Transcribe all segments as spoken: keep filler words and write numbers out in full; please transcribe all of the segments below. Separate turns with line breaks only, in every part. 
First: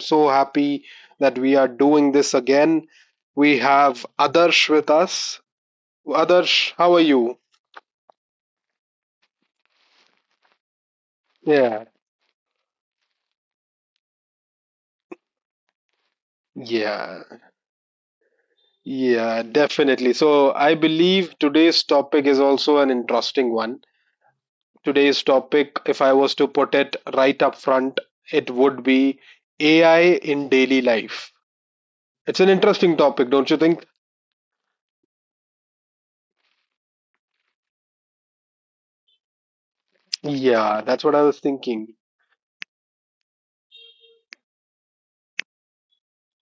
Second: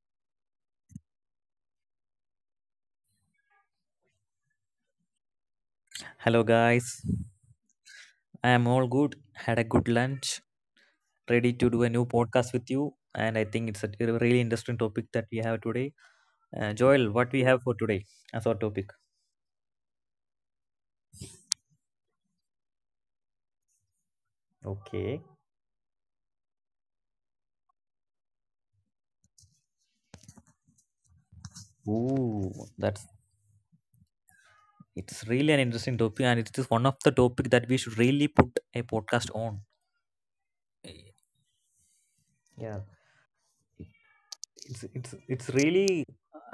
so happy that we are doing this again. We have Adarsh with us.
Hello,
Adarsh, how
guys.
are you?
I am all good. Had a good lunch. Ready to do
Yeah,
a new podcast with you. And I think it's a really interesting topic that we have today. Uh, Joel,
yeah,
what we have for today as our topic?
yeah, definitely. So, I believe today's topic is also an interesting one.
Okay.
Today's topic, if I was to put it right up front, it would be A I in daily life. It's
Ooh,
an interesting
that's
topic, don't you think?
it's really an interesting topic, and it is one of the topic that we should really put a podcast on.
Yeah, that's what I was thinking.
Yeah, it's it's it's really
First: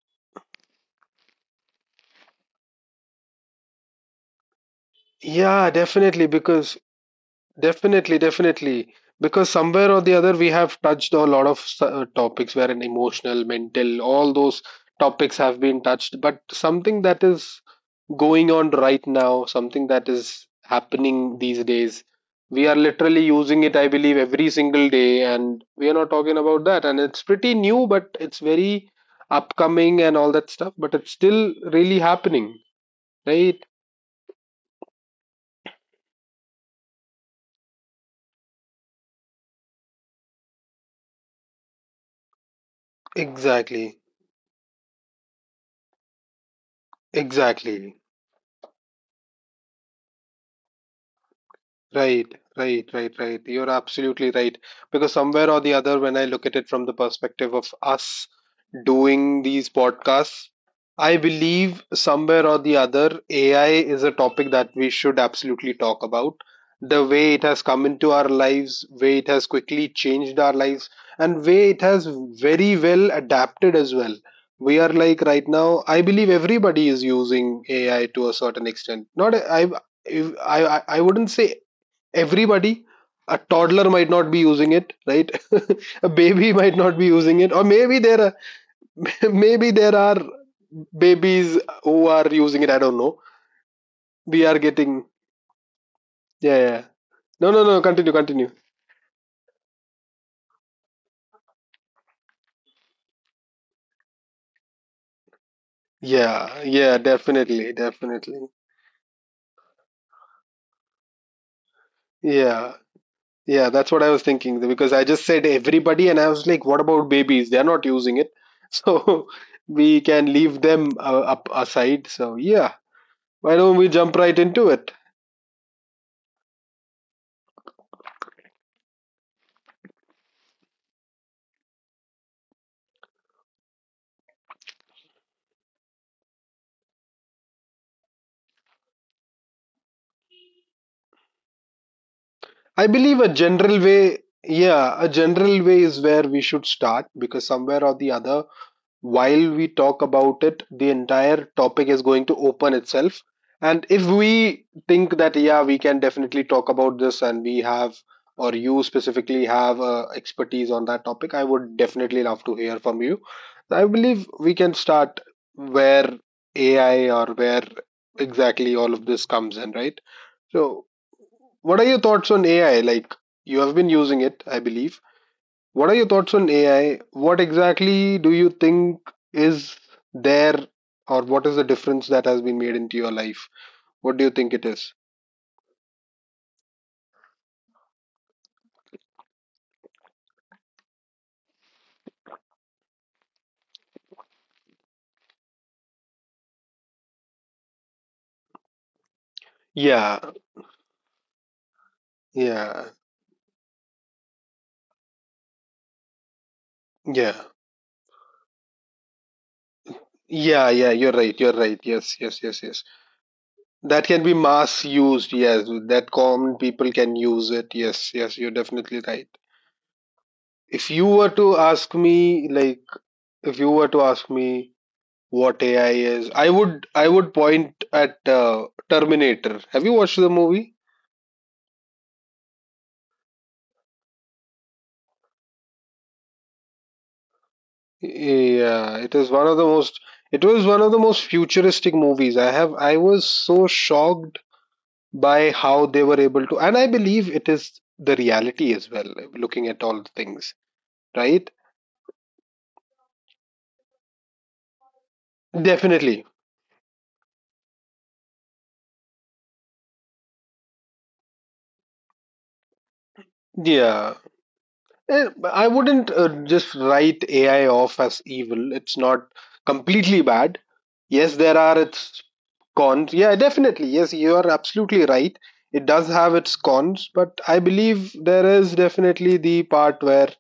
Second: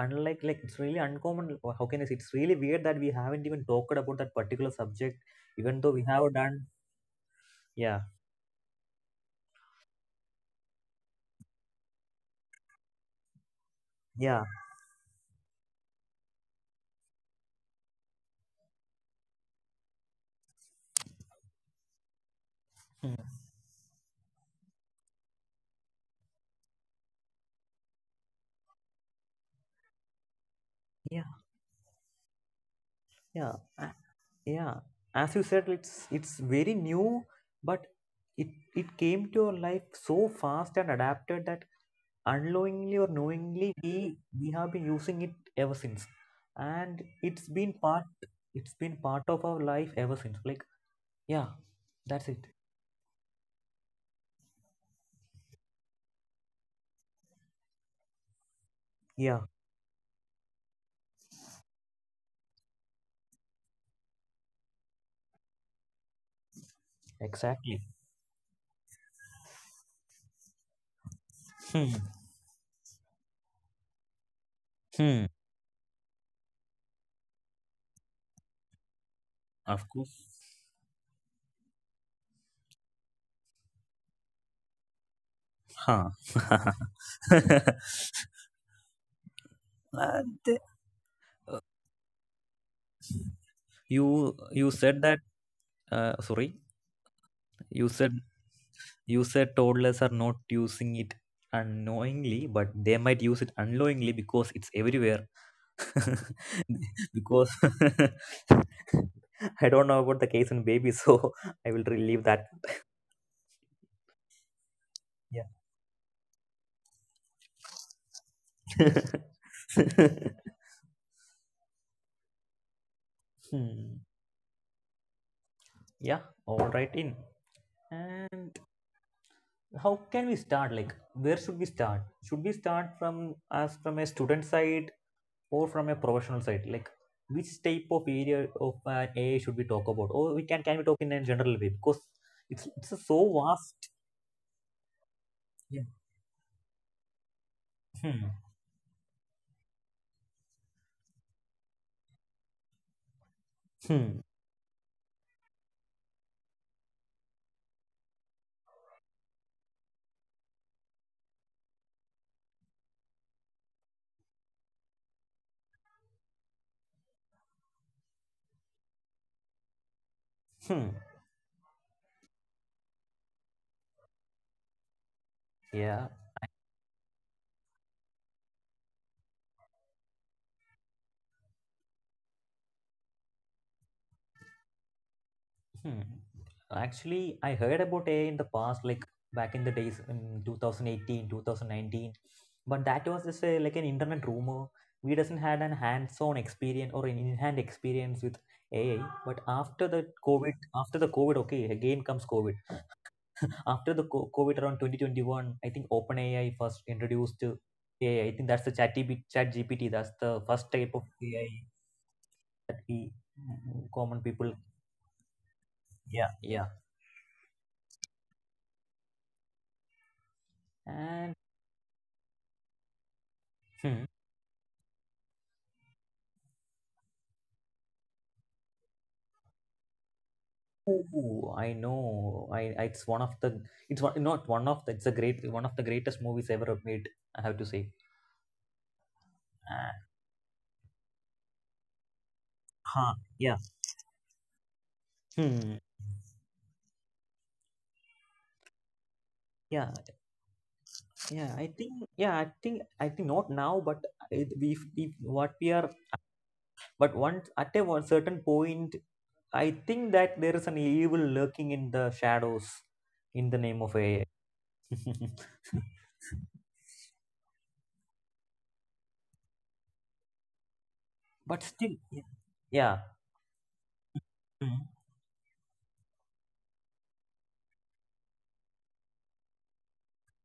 unlike like it's really uncommon. Or how can I say? It's really weird that we haven't even talked about that particular subject,
Yeah,
even though we
definitely,
have done.
because
Yeah,
definitely, definitely, because somewhere or the other we have touched a lot of s- uh, topics wherein emotional, mental, all
yeah.
those topics have been touched. But something that is going on right now, something that is happening these days, we are
Hmm.
literally using it, I believe, every single day, and we are not talking about that. And it's pretty new, but it's very upcoming and all that stuff, but it's
Yeah,
still really happening,
yeah
right?
a- yeah as you said, it's it's very new, but it it came to our life so fast and adapted that, unknowingly or knowingly, we
Exactly,
we have been using it ever since, and it's been
exactly.
part it's been part of our life ever since, like, yeah,
Right,
that's it.
right, right, right. You're absolutely right. Because somewhere or the other, when I look at it from the perspective of us
Yeah,
doing these podcasts, I believe somewhere or the other, A I is a topic that we should absolutely talk about. The way it has
exactly.
come into our lives, way it has quickly changed our lives, and way it
Hmm.
has very well adapted as well. We are like
Hmm.
right now, I believe everybody is using A I to a certain extent. Not I,
Of
I,
course.
I, I wouldn't say everybody. A toddler might not be using it, right?
Huh.
A baby might not be using it, or maybe there are maybe there are
and
babies who are using it, I don't know.
you
We are
you said
getting,
that. Uh, sorry.
yeah, yeah, no, no, no,
You
continue
said
continue
you said toddlers are not using it unknowingly, but they might use it unknowingly because it's everywhere.
Yeah, yeah,
because
definitely, definitely.
I don't know about the case in baby, so I will relieve that.
Yeah, yeah, that's what I was thinking, because I just
Yeah.
said everybody and I was like, what about babies, they're not using it. So we can leave them uh, up aside. So yeah, why don't we
Hmm.
jump right into it?
Yeah. All right. In and how can we start? Like, where should we start? Should we start from as from a student side, or from a professional side? Like, which type of area of an AI should we talk about, or we can can we talk in a general way, because it's it's
I
a so
believe a general
vast.
way, yeah, a general
Yeah.
way is where we should start, because somewhere or the
Hmm.
other, while we talk about it, the entire topic is going to open itself. And if
Hmm.
we think that, yeah, we can definitely talk about this and we have, or you specifically have uh, expertise on that topic, I would definitely love to hear from you. I believe we can start where A I, or where exactly all of this comes in, right?
Hmm.
So, what are your thoughts on A I? Like, you have been using it, I believe. What are
Yeah.
your thoughts on A I? What exactly do you think is there, or what is the difference that has been made into your life? What do you think it is?
Hmm. Actually, I heard about AI in the past, like back in the days in twenty eighteen, twenty nineteen, but that was just a, like an internet rumor. We doesn't had an hands-on experience or an in-hand experience with AI. But after the
Yeah,
COVID, after the covid okay, again comes COVID.
yeah,
after the co- COVID around twenty twenty-one, I think OpenAI first introduced
yeah.
uh, A I. I I think that's the chat, chat G P T. That's the first
Yeah,
type
yeah,
of
you're right.
A I
You're right. Yes, yes, yes,
that
yes.
we, mm,
That
common
can be
people.
mass used. Yes, that
Yeah,
common
yeah.
people can use it. Yes, yes, you're definitely right. If you were
And
to ask me, like, if you were
hmm,
to ask me what A I is, I would I would point at uh, Terminator. Have you watched the movie?
oh, I know, I, I it's one of the it's one, not one of the it's a great one of the greatest movies ever made. I have to say.
Yeah, it is one of the
Uh,
most it was one of the most futuristic movies. I have I
huh.
was
Yeah.
so shocked by
Hmm.
how they were able to, and I believe it is the reality as well looking at
Yeah.
all the things,
Yeah,
right?
I think. Yeah, I think. I think not now, but it, we, we what we are,
Definitely.
but once at a one certain point, I think that there is an evil lurking in the shadows in the name of
Yeah,
A I.
Eh, I wouldn't uh, just write A I off as evil. It's not completely bad. Yes, there
but
are
still, yeah.
its
Yeah.
cons. Yeah, definitely. Yes, you are
Hmm.
absolutely right. It does have its cons, but I believe there is definitely the part where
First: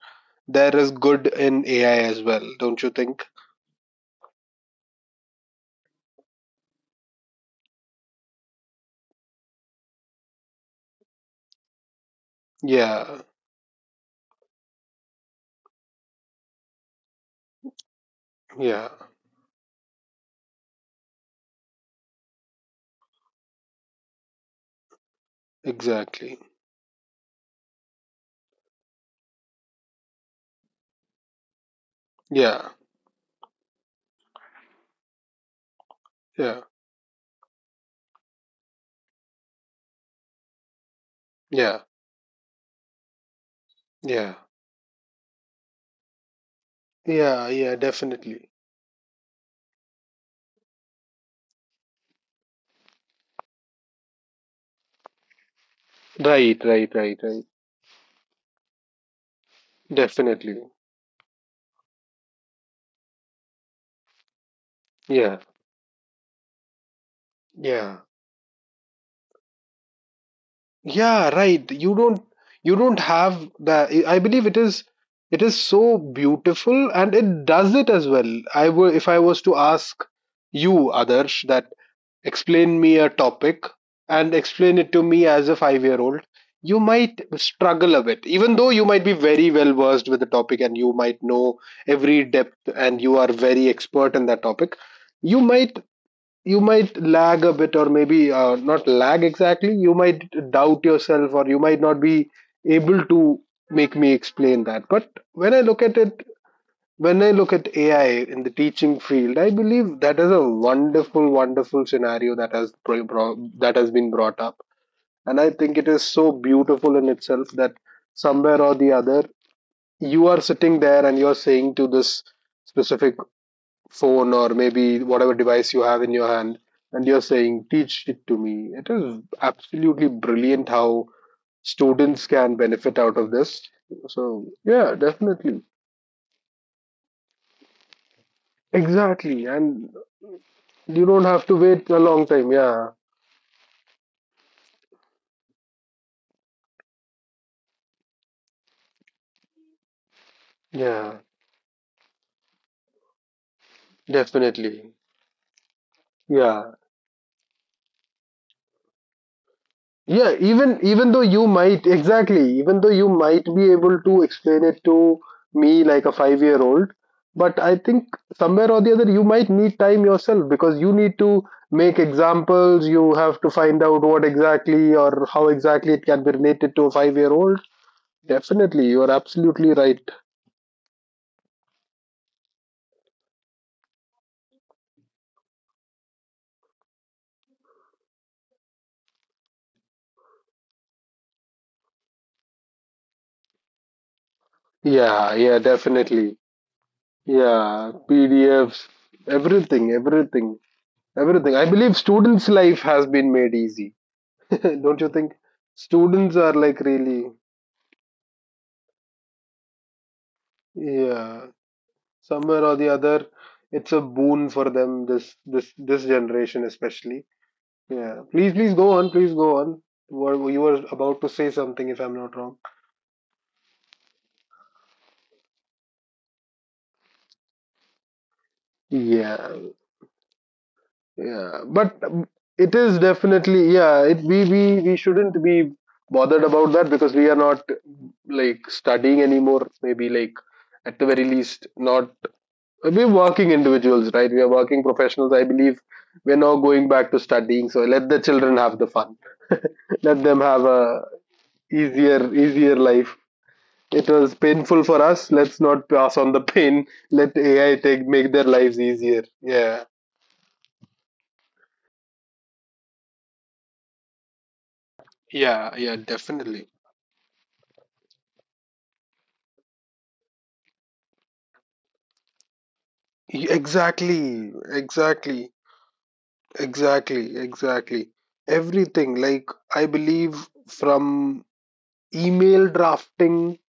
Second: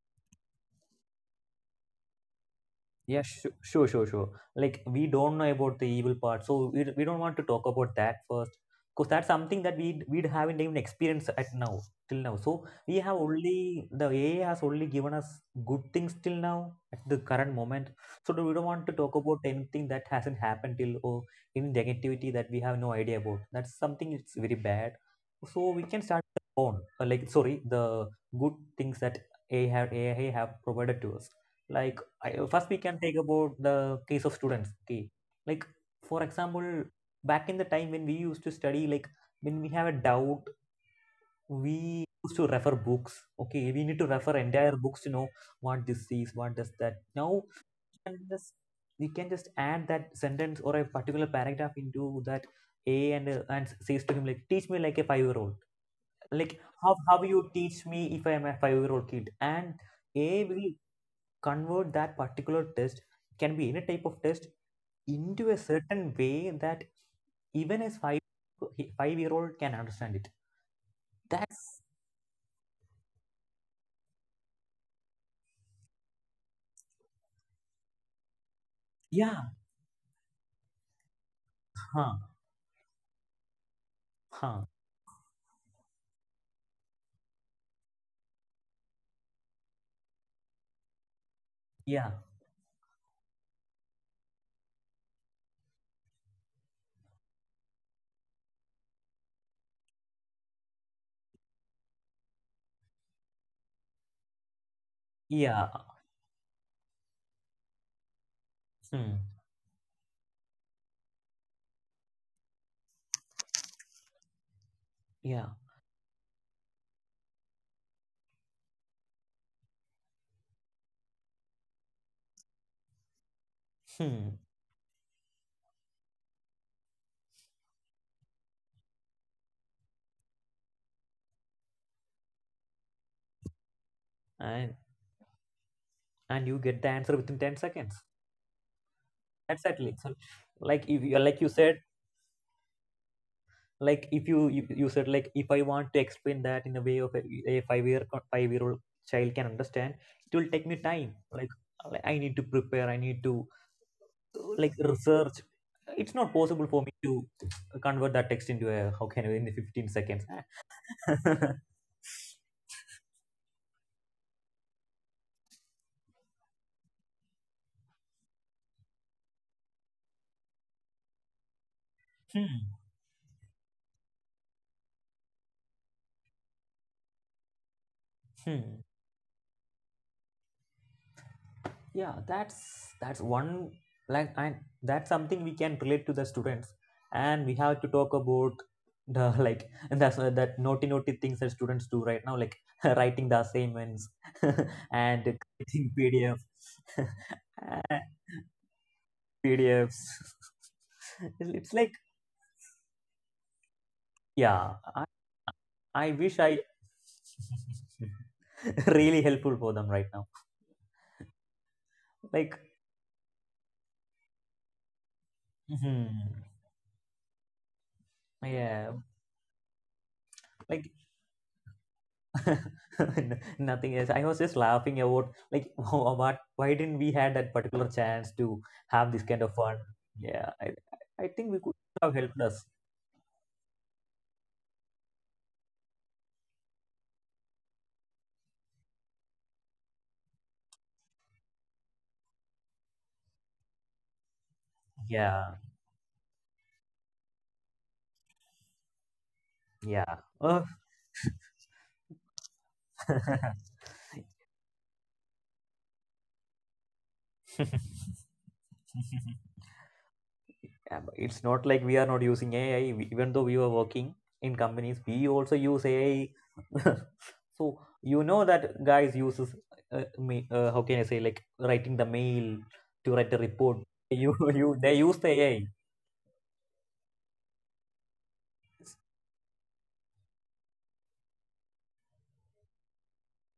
there is good in A I as well, don't you
Yeah,
think?
sure, sure, sure, sure. Like, we don't know about the evil part, so we, we don't want to talk about that first, because that's something that we we haven't even experienced at now till now. So we
Yeah,
have only, the A I has only given us good things till now at the current moment. So we don't want
yeah,
to talk about anything that hasn't happened till, or any negativity that we have no idea about. That's something, it's very bad. So we can start
exactly.
the phone, uh, like, sorry, the good things that A I have A I have provided to us, like I, uh, first,
Yeah,
we can take about the case of students. Okay, like, for
yeah,
example, back in the time when we used to study, like, when we have a doubt,
yeah,
we used to refer books. Okay, we need to
yeah,
refer entire books to know what this is, what does that. Now,
yeah, yeah,
we can
definitely.
just we can just add that sentence or a particular paragraph into that A, and uh, and says to him like, "Teach me like a five year old." Like,
Right, right,
how how
right,
you
right.
teach me if I am a five year old kid, and A I
Definitely.
will convert that particular test, can be any type of test,
Yeah,
into a certain way that even as
yeah.
five five year old can understand it.
Yeah, right.
That's
you don't you don't have the I believe it is, it is so beautiful, and it does it as well. I would If I was to
yeah,
ask you, Adarsh, that,
huh,
explain me a topic, and
huh,
explain it to me as a five year old, you might struggle a bit, even though you might be very well versed with the topic, and you might know
yeah,
every depth and you are very expert in that topic. You might, you might lag a bit, or maybe uh, not lag exactly, you might doubt yourself, or you might not be able to make me explain that. But when I
yeah,
look at it, when I look at AI in the teaching
hmm,
field, I believe that is a wonderful, wonderful scenario that has pro- bro- that has been brought up. And
yeah,
I think it is so beautiful in itself that somewhere or the other, you are sitting there and you're saying to this specific phone,
hmm.
or maybe whatever device you have in your hand, and you're saying, teach it to me. It is absolutely brilliant how students can benefit out of this. So
And
yeah, definitely.
and you get the answer within ten seconds.
Exactly. And
Exactly. So, like, if
you
you,
don't
like
have
you
to
said,
wait a long time. Yeah,
like if you, you you said, like if I want to explain that in a way of a, a five year five year old child can understand, it will take me time,
yeah,
like, like, I need to prepare, I need to, like,
definitely.
research. It's not possible
Yeah,
for me to convert that text into a how can I in the fifteen seconds.
yeah, even even though you might exactly even though you might be able to explain it to me like a five year old, but I think somewhere or the other, you might need time yourself, because you need to make
Hmm.
examples, you have to find out what exactly or how exactly it can be related to a five year old.
Hmm.
Definitely, you are absolutely right.
Yeah, that's that's one, like, and that's something we can relate to the students, and we have to talk about the like, and that's uh, that naughty naughty things that students do right now, like, writing the assignments
Yeah,
and
yeah,
creating
definitely.
pdf
Yeah, PDFs, everything,
pdfs.
everything, everything. I
It's
believe
like,
students' life has been made easy.
yeah,
Don't you
i,
think
I
students are
wish I
like really,
really helpful for them right now,
yeah, somewhere
like,
or the other, it's a boon for them, this this this
mhm,
generation especially. Yeah. Please, please go
yeah,
on, please go on. What, you were
like,
about to say something if I'm not wrong.
N- nothing else, I was just laughing about, like, what, why didn't we had that particular chance to have this kind
Yeah,
of fun, yeah, i, I
yeah.
think we could
But
have
um,
helped
it
us,
is definitely, yeah, it we we we shouldn't be bothered about that, because we are not like studying anymore, maybe like, at the very least, not. We're working individuals, right? We are working professionals. I
yeah,
believe we're now going back to studying. So let the children have the fun. Let
yeah,
them have
oh.
a easier, easier life. It was painful for us. Let's not pass on the pain. Let A I take, make their lives easier. Yeah.
Yeah, but it's not like we are not using AI, we- even though we were working in companies, we also
Yeah,
use
yeah,
AI.
definitely.
So, you know that guys uses uh, me, uh, how can I say, like writing the mail to write the report, you
Exactly.
you, they use the
Exactly.
AI.
Exactly. Exactly. Everything. Like, I believe from email drafting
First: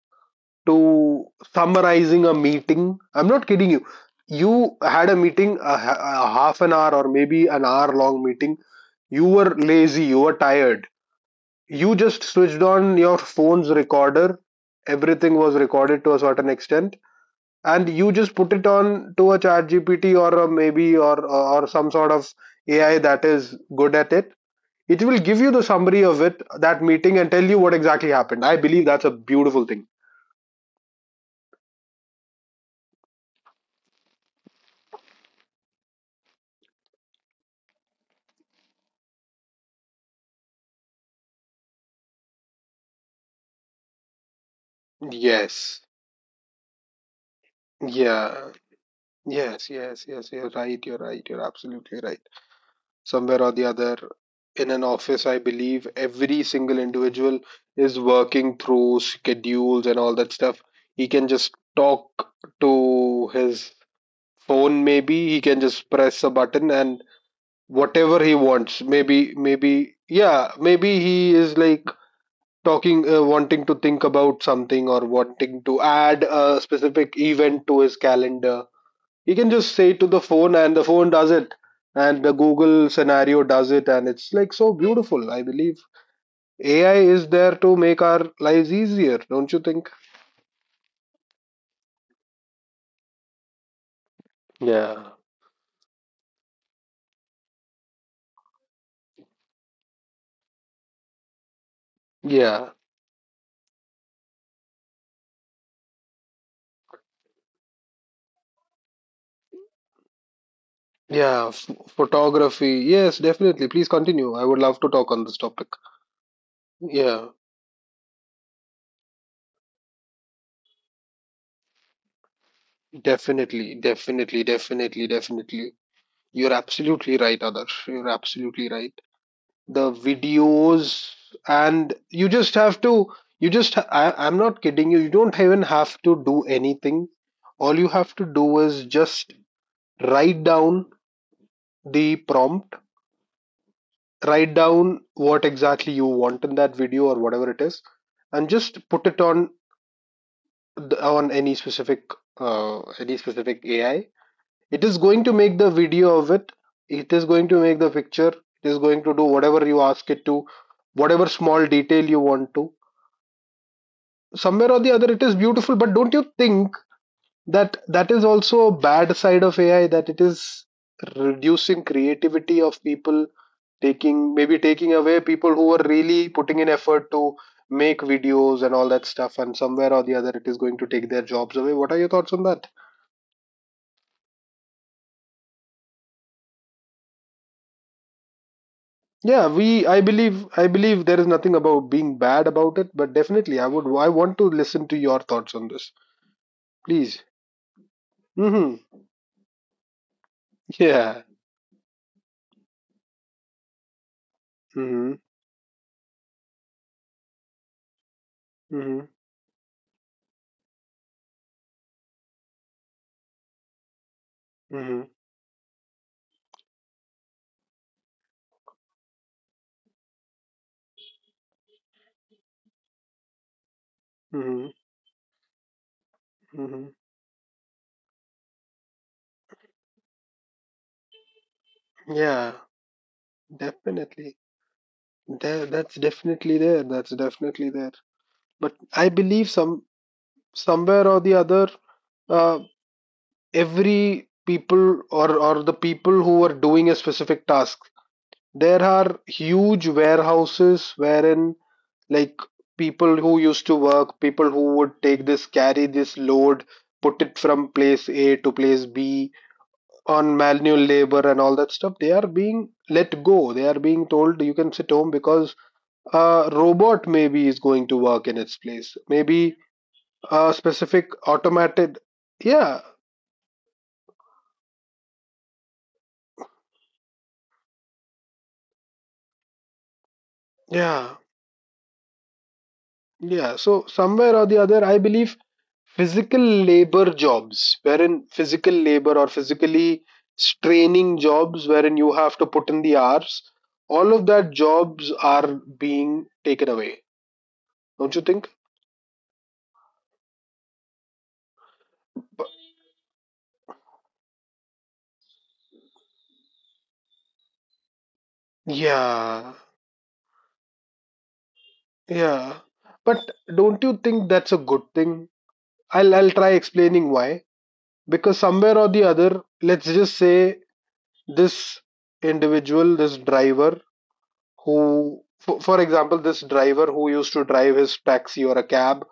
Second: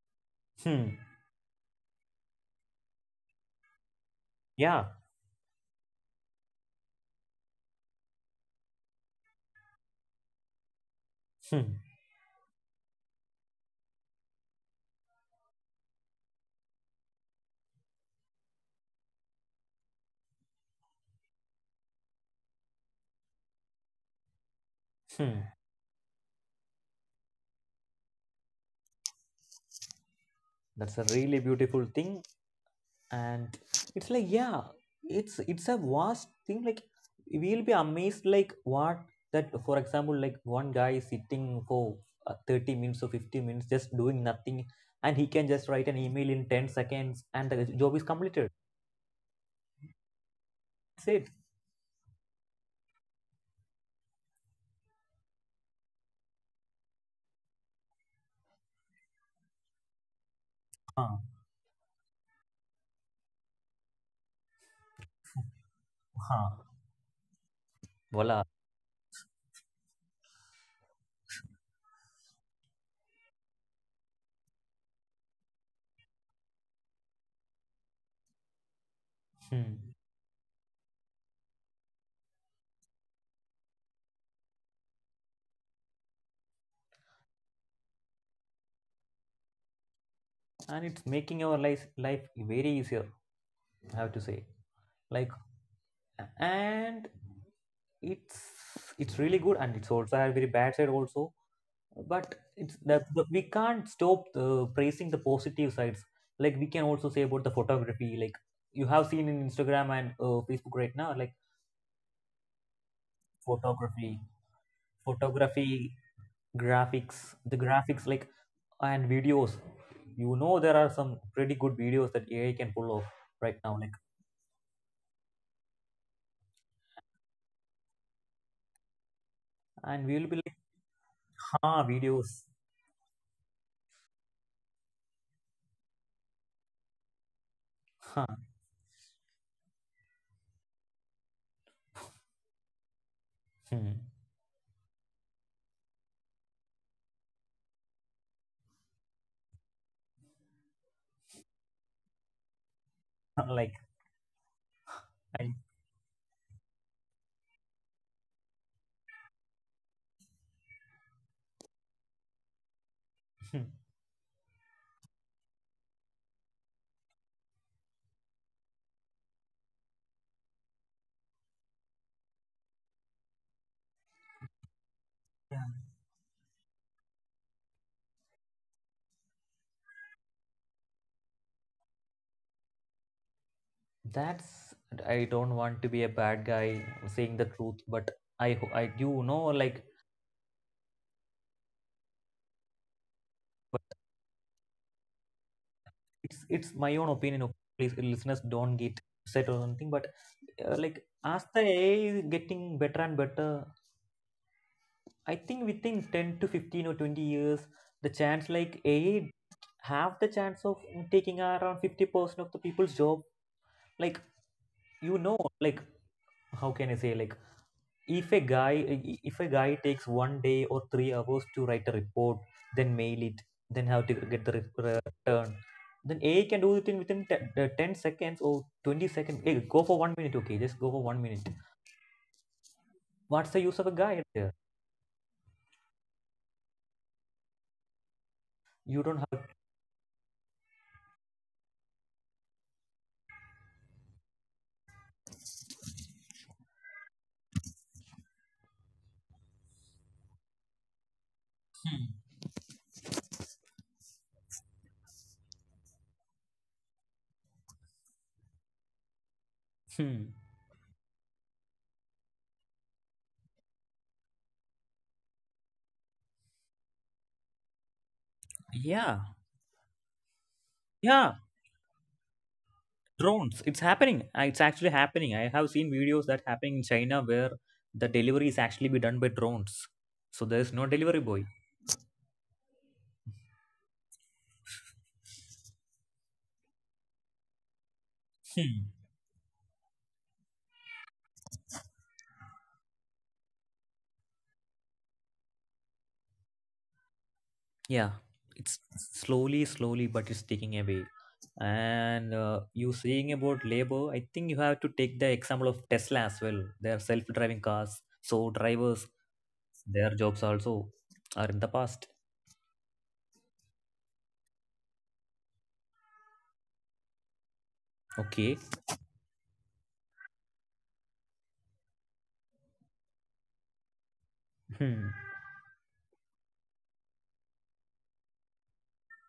Hmm.
to summarizing a meeting. I'm not kidding you. You
Yeah.
had a meeting, a, a half an hour or maybe an hour long meeting. You were lazy, you were tired.
Hmm.
You just switched on your phone's recorder. Everything was recorded to a certain extent, and you just put it on to a ChatGPT, or a maybe or or some sort of A I that is good at it. It will give
Hmm.
you the summary of it, that meeting, and tell you what exactly happened. I believe that's a beautiful thing.
That's a really beautiful thing, and it's like, yeah, it's it's a vast thing. Like, we'll be amazed, like, what, that, for example, like, one guy is sitting for uh, thirty minutes or fifty minutes, just doing nothing, and he can just write
Yes.
an email in ten seconds, and the job is completed.
Yeah. Yes, yes, yes, you're right, you're
That's it.
right, you're absolutely right. Somewhere or the other, in an office, I believe every single individual is working through schedules and all that stuff. He
Huh.
can just talk to his phone, maybe he can just press a
Huh.
button and whatever he
Voila.
wants. Maybe, maybe, yeah, maybe he is like talking, uh, wanting to think about something, or wanting to add a specific event to his calendar. You can
Hmm.
just say it to the phone and the phone does it, and the Google scenario does it, and it's like so beautiful. I believe AI is there to make our lives easier, don't you think?
And it's making our life life very easier, I have to say,
Yeah,
like, and it's it's really good, and it's also a very bad side also. But it's
yeah,
that the, we can't stop uh, praising the positive sides. Like, we can also say about the photography, like, you have seen in Instagram and uh, Facebook right now, like,
yeah. F- photography, yes, definitely, please
photography
continue. I would love to talk on this topic.
photography, graphics,
Yeah,
the graphics, like, and videos. You know, there are some pretty good videos that AI can pull off right now,
definitely,
like,
definitely, definitely, definitely. You're absolutely right, Adarsh, you're absolutely right. The
and we'll be like,
videos.
ha,
And
videos.
you just have to, you just, I, I'm not kidding you, you don't even have to do anything. All you have
Huh.
to do is just write down the prompt,
Hmm.
write down what exactly you want in that video or whatever it is, and just put it on the, on any specific, uh, any specific
Like,
AI. It is going to
I,
make the video of it, it is going to make the picture, it is going to do whatever you ask it to, whatever small detail you want to. Somewhere or the other it is beautiful, but don't you think that that is also a bad side of AI, that it is reducing creativity of people, taking, maybe taking away people who are really putting in effort to make videos and all that stuff, and somewhere or the other it is going to take their jobs away. What are your thoughts on that?
that's, I don't want to be a bad guy saying the truth, but I ho- I do know,
Yeah,
like,
we, i believe i believe there is nothing about being bad about it, but definitely i
but
would i want to listen to your thoughts on this.
it's it's my own
Please.
opinion. Okay? Please, listeners, don't
Mhm.
get upset or something. But uh, like,
Yeah.
as the A I is getting better and better,
Mhm.
I think within ten to fifteen or twenty years, the chance, like,
Mhm.
A I have the chance of taking around fifty percent of the people's job. Like, you
Mhm.
know, like, how can I say, like, if a guy if a guy takes one day or three hours to write a report, then mail it, then have to get the re-
Mhm.
return, then AI can do it in
Mhm.
within te- uh, ten seconds or twenty seconds. Hey, go for one minute, okay, just go for one minute.
Yeah,
What's the use of a guy
definitely.
there?
There, that's definitely there. That's definitely there. But
You don't
I
have.
believe some somewhere or the other, uh, every people or or the people who are doing a specific task, there are huge warehouses wherein
Hmm.
like people who used to work, people who would take this, carry this load, put it from place A to place B
Hmm.
on manual labor and all that stuff. They are being let go. They are being told you can sit home because a robot maybe is going to work in its place,
Yeah.
maybe a specific
Yeah.
automated. yeah
Drones. It's happening. Uh, It's actually happening. I have seen videos that happening in China where the delivery is actually be done by drones. So there is no delivery
yeah
boy.
yeah so somewhere or the other I believe physical labor jobs wherein physical labor or physically straining jobs wherein you have to put in the hours, all of that jobs are being taken away.
Yeah,
Don't you think?
it's slowly slowly but it's taking away. And uh, you saying about labor, I think you have to take the example of Tesla as well, their self-driving cars, so drivers,
Yeah,
their jobs also are in the past.
yeah. But don't you think that's a good thing? I'll I'll try explaining why. Because
Okay.
somewhere or the other, let's just say this individual, this driver who
Hmm.
for, for example, this driver who used to drive his taxi or a cab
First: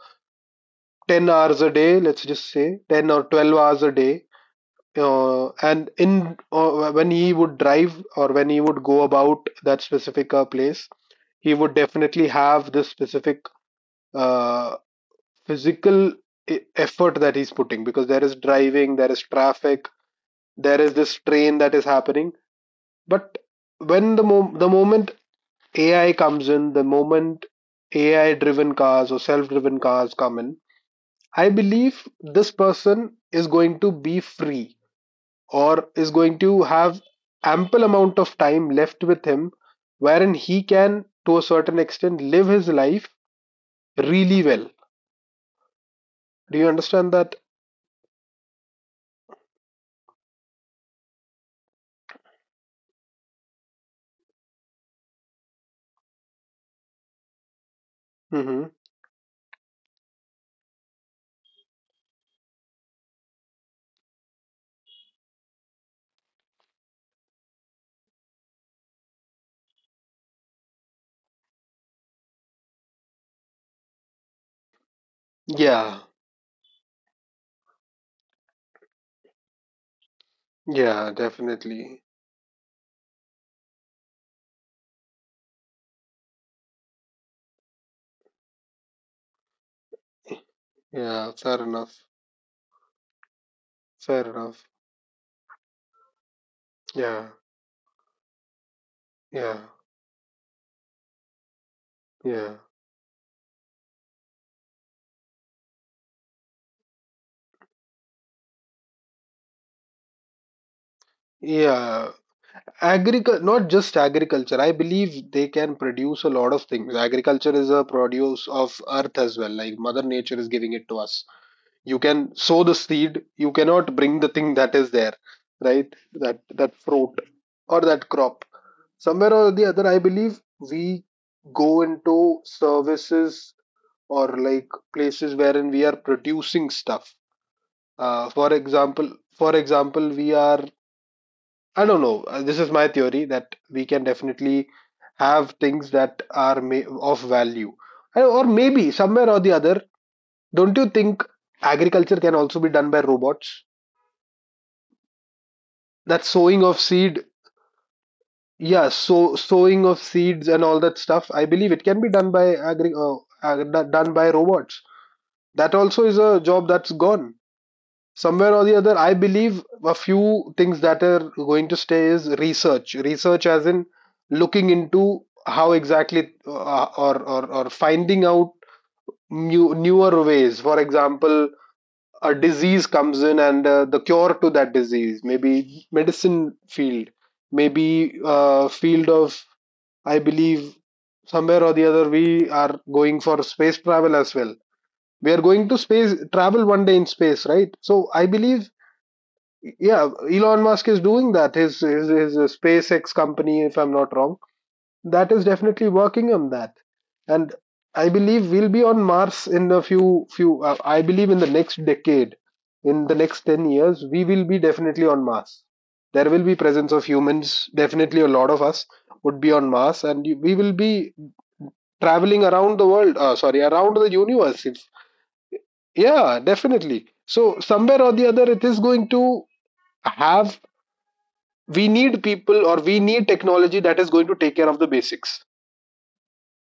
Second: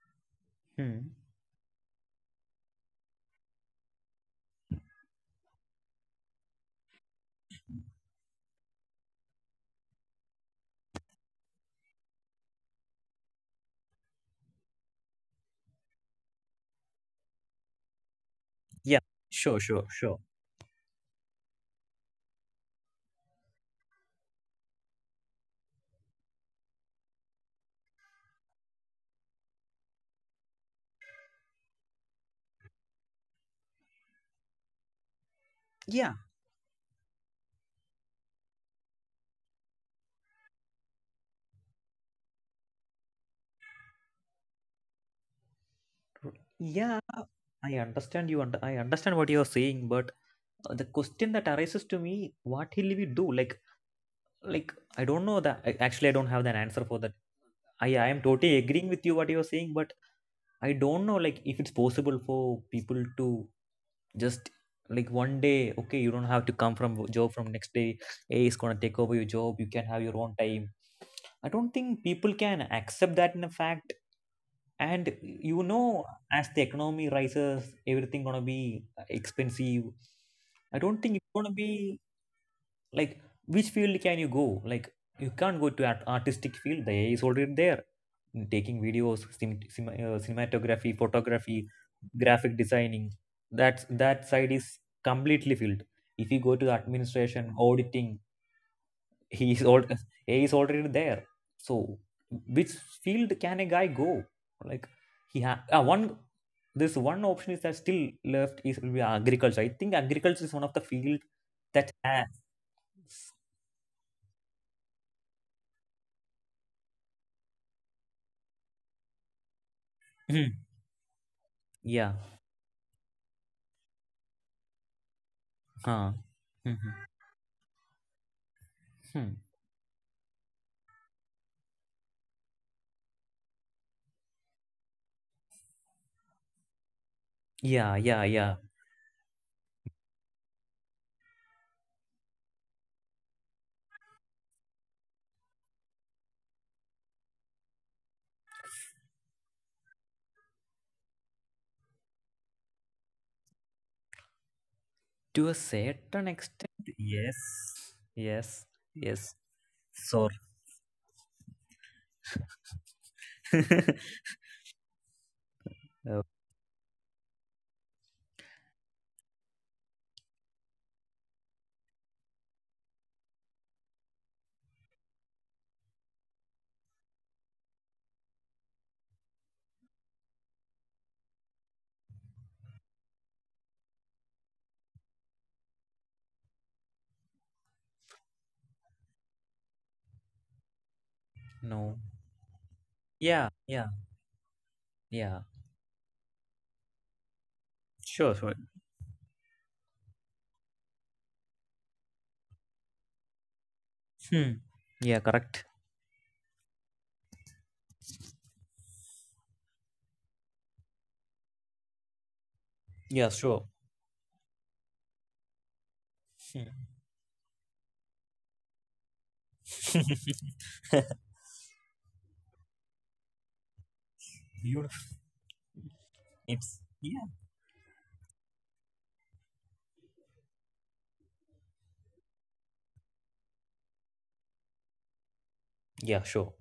Hmm.
ten hours a day, let's just say ten or twelve hours a day, uh, and in uh, when he would drive or when he would go about that specific uh, place, he would definitely have this specific uh, physical e- effort that he's putting because there is driving,
Yeah,
there is
sure, sure,
traffic,
sure.
there is this train that is happening. But when the mo- the moment A I comes in, the moment A I driven cars or self driven cars come in, I believe this person is going to be free or is
Yeah,
going to have ample amount of time left with him wherein he can to a certain extent live his life really well.
r-
Do you
yeah,
understand that?
I understand, you und- I understand what you're saying, but uh, the question that arises to me, what will we do, like, like I don't know that, I, actually I don't have an answer for that. I I am totally
Hmm.
agreeing with you what you're saying, but I don't know, like, if it's possible for people to just, like, one day, okay, you don't have to come from wo- job from next day, a is going to take over your job, you can have your own time. I don't think people can accept that in a fact. And you
Yeah,
know, as the economy rises, everything going to be expensive. I don't
yeah,
think it's going to be,
definitely.
like, which field can you go, like, you can't go to art- artistic field, the AI is already there, taking videos, cin- cin- uh, cinematography,
Yeah, fair
photography,
enough.
graphic designing, that's
Fair
that side
enough.
is completely filled. If you go to
Yeah,
administration, auditing, he
yeah,
is all AI is already there. So,
yeah.
which field can a guy go, like, he ha- ah, one, this one option is that still left is, will be agriculture. I think agriculture is one of the field that
Yeah,
has
agriculture, not just agriculture. I believe they can produce a lot of things. Agriculture is a produce of earth as well. Like Mother Nature is giving it to us. You
Yeah.
can sow the seed. You cannot bring the thing that is there, right?
Huh.
That that
Mhm.
fruit or that crop. Somewhere
Hmm.
or the other, I believe we go into services or like places wherein we are producing stuff.
Yeah, yeah,
Uh, for
yeah.
example, for example, we are, I don't know. Uh, This is my theory that we can definitely have things that are ma- of value. Uh, or maybe somewhere or the other. Don't you think agriculture can also be done by robots?
To a certain
That sowing of
extent,
seed,
yes. Yes.
yeah,
Yes.
so sowing of
Sorry.
seeds and all that stuff. I believe it can be done by agri uh, uh, do- done by robots. That also is
Oh,
a job that's gone. Somewhere or the other I believe a few things that are going to stay is research, research as in looking into how exactly uh, or, or or finding out new newer ways. For example, a disease comes in and uh, the cure to that disease, maybe medicine field, maybe uh, field of, I believe somewhere or the
no.
other we are going for
Yeah,
space
yeah,
travel as well. We
yeah.
are going to space travel one day, in space, right? So I
Sure, sure.
believe, yeah, Elon Musk is doing that. His, his his SpaceX company, if I'm not wrong,
Hmm. Yeah,
that is
correct.
definitely working on that. And I believe we'll be on Mars in a few few uh, I believe in the next decade, in the
Yeah,
next
sure.
ten years we will be definitely on Mars. There will be presence
Hmm.
of humans, definitely. A lot of us would be on Mars, and you- we will be traveling around the world, uh, sorry, around the universe. It's-
Beautiful.
yeah,
It's
definitely.
yeah.
So somewhere or the other it is going to have, we need people or we need technology that is going to take care of the basics.
Yeah, sure.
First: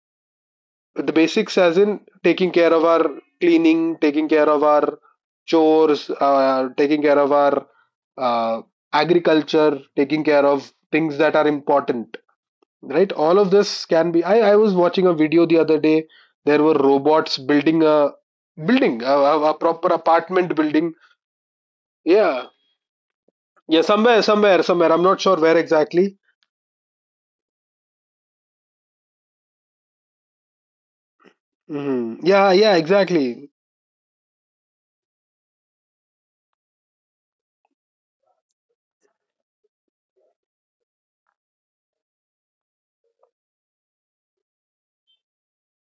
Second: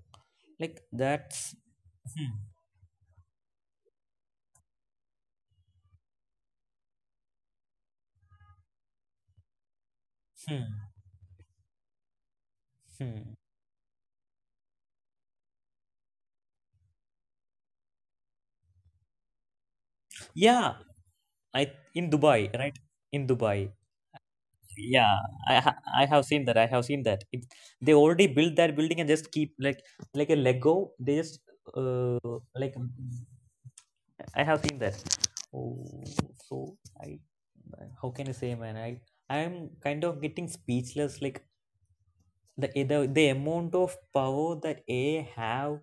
Like
The
that's
basics as in
hmm.
taking care of our cleaning, taking care of our chores, uh, taking care of our uh, agriculture, taking care of
Hmm.
things that are important, right?
Hmm.
All of this can be, I, I was watching a video the other day, there were robots building a building a, a, a proper apartment
Yeah,
building.
I in Dubai,
Yeah,
right? In Dubai.
yeah, somewhere, somewhere somewhere I'm
Yeah,
not sure where
i ha-
exactly.
I have seen that. I have seen that it, they already built that building and just keep like like a lego. They just
Hmm,
uh,
yeah, yeah,
like um,
exactly.
I have seen that. Oh, so I how can I say, man? i I'm kind of getting speechless, like the eh, the, the amount of power that AI have,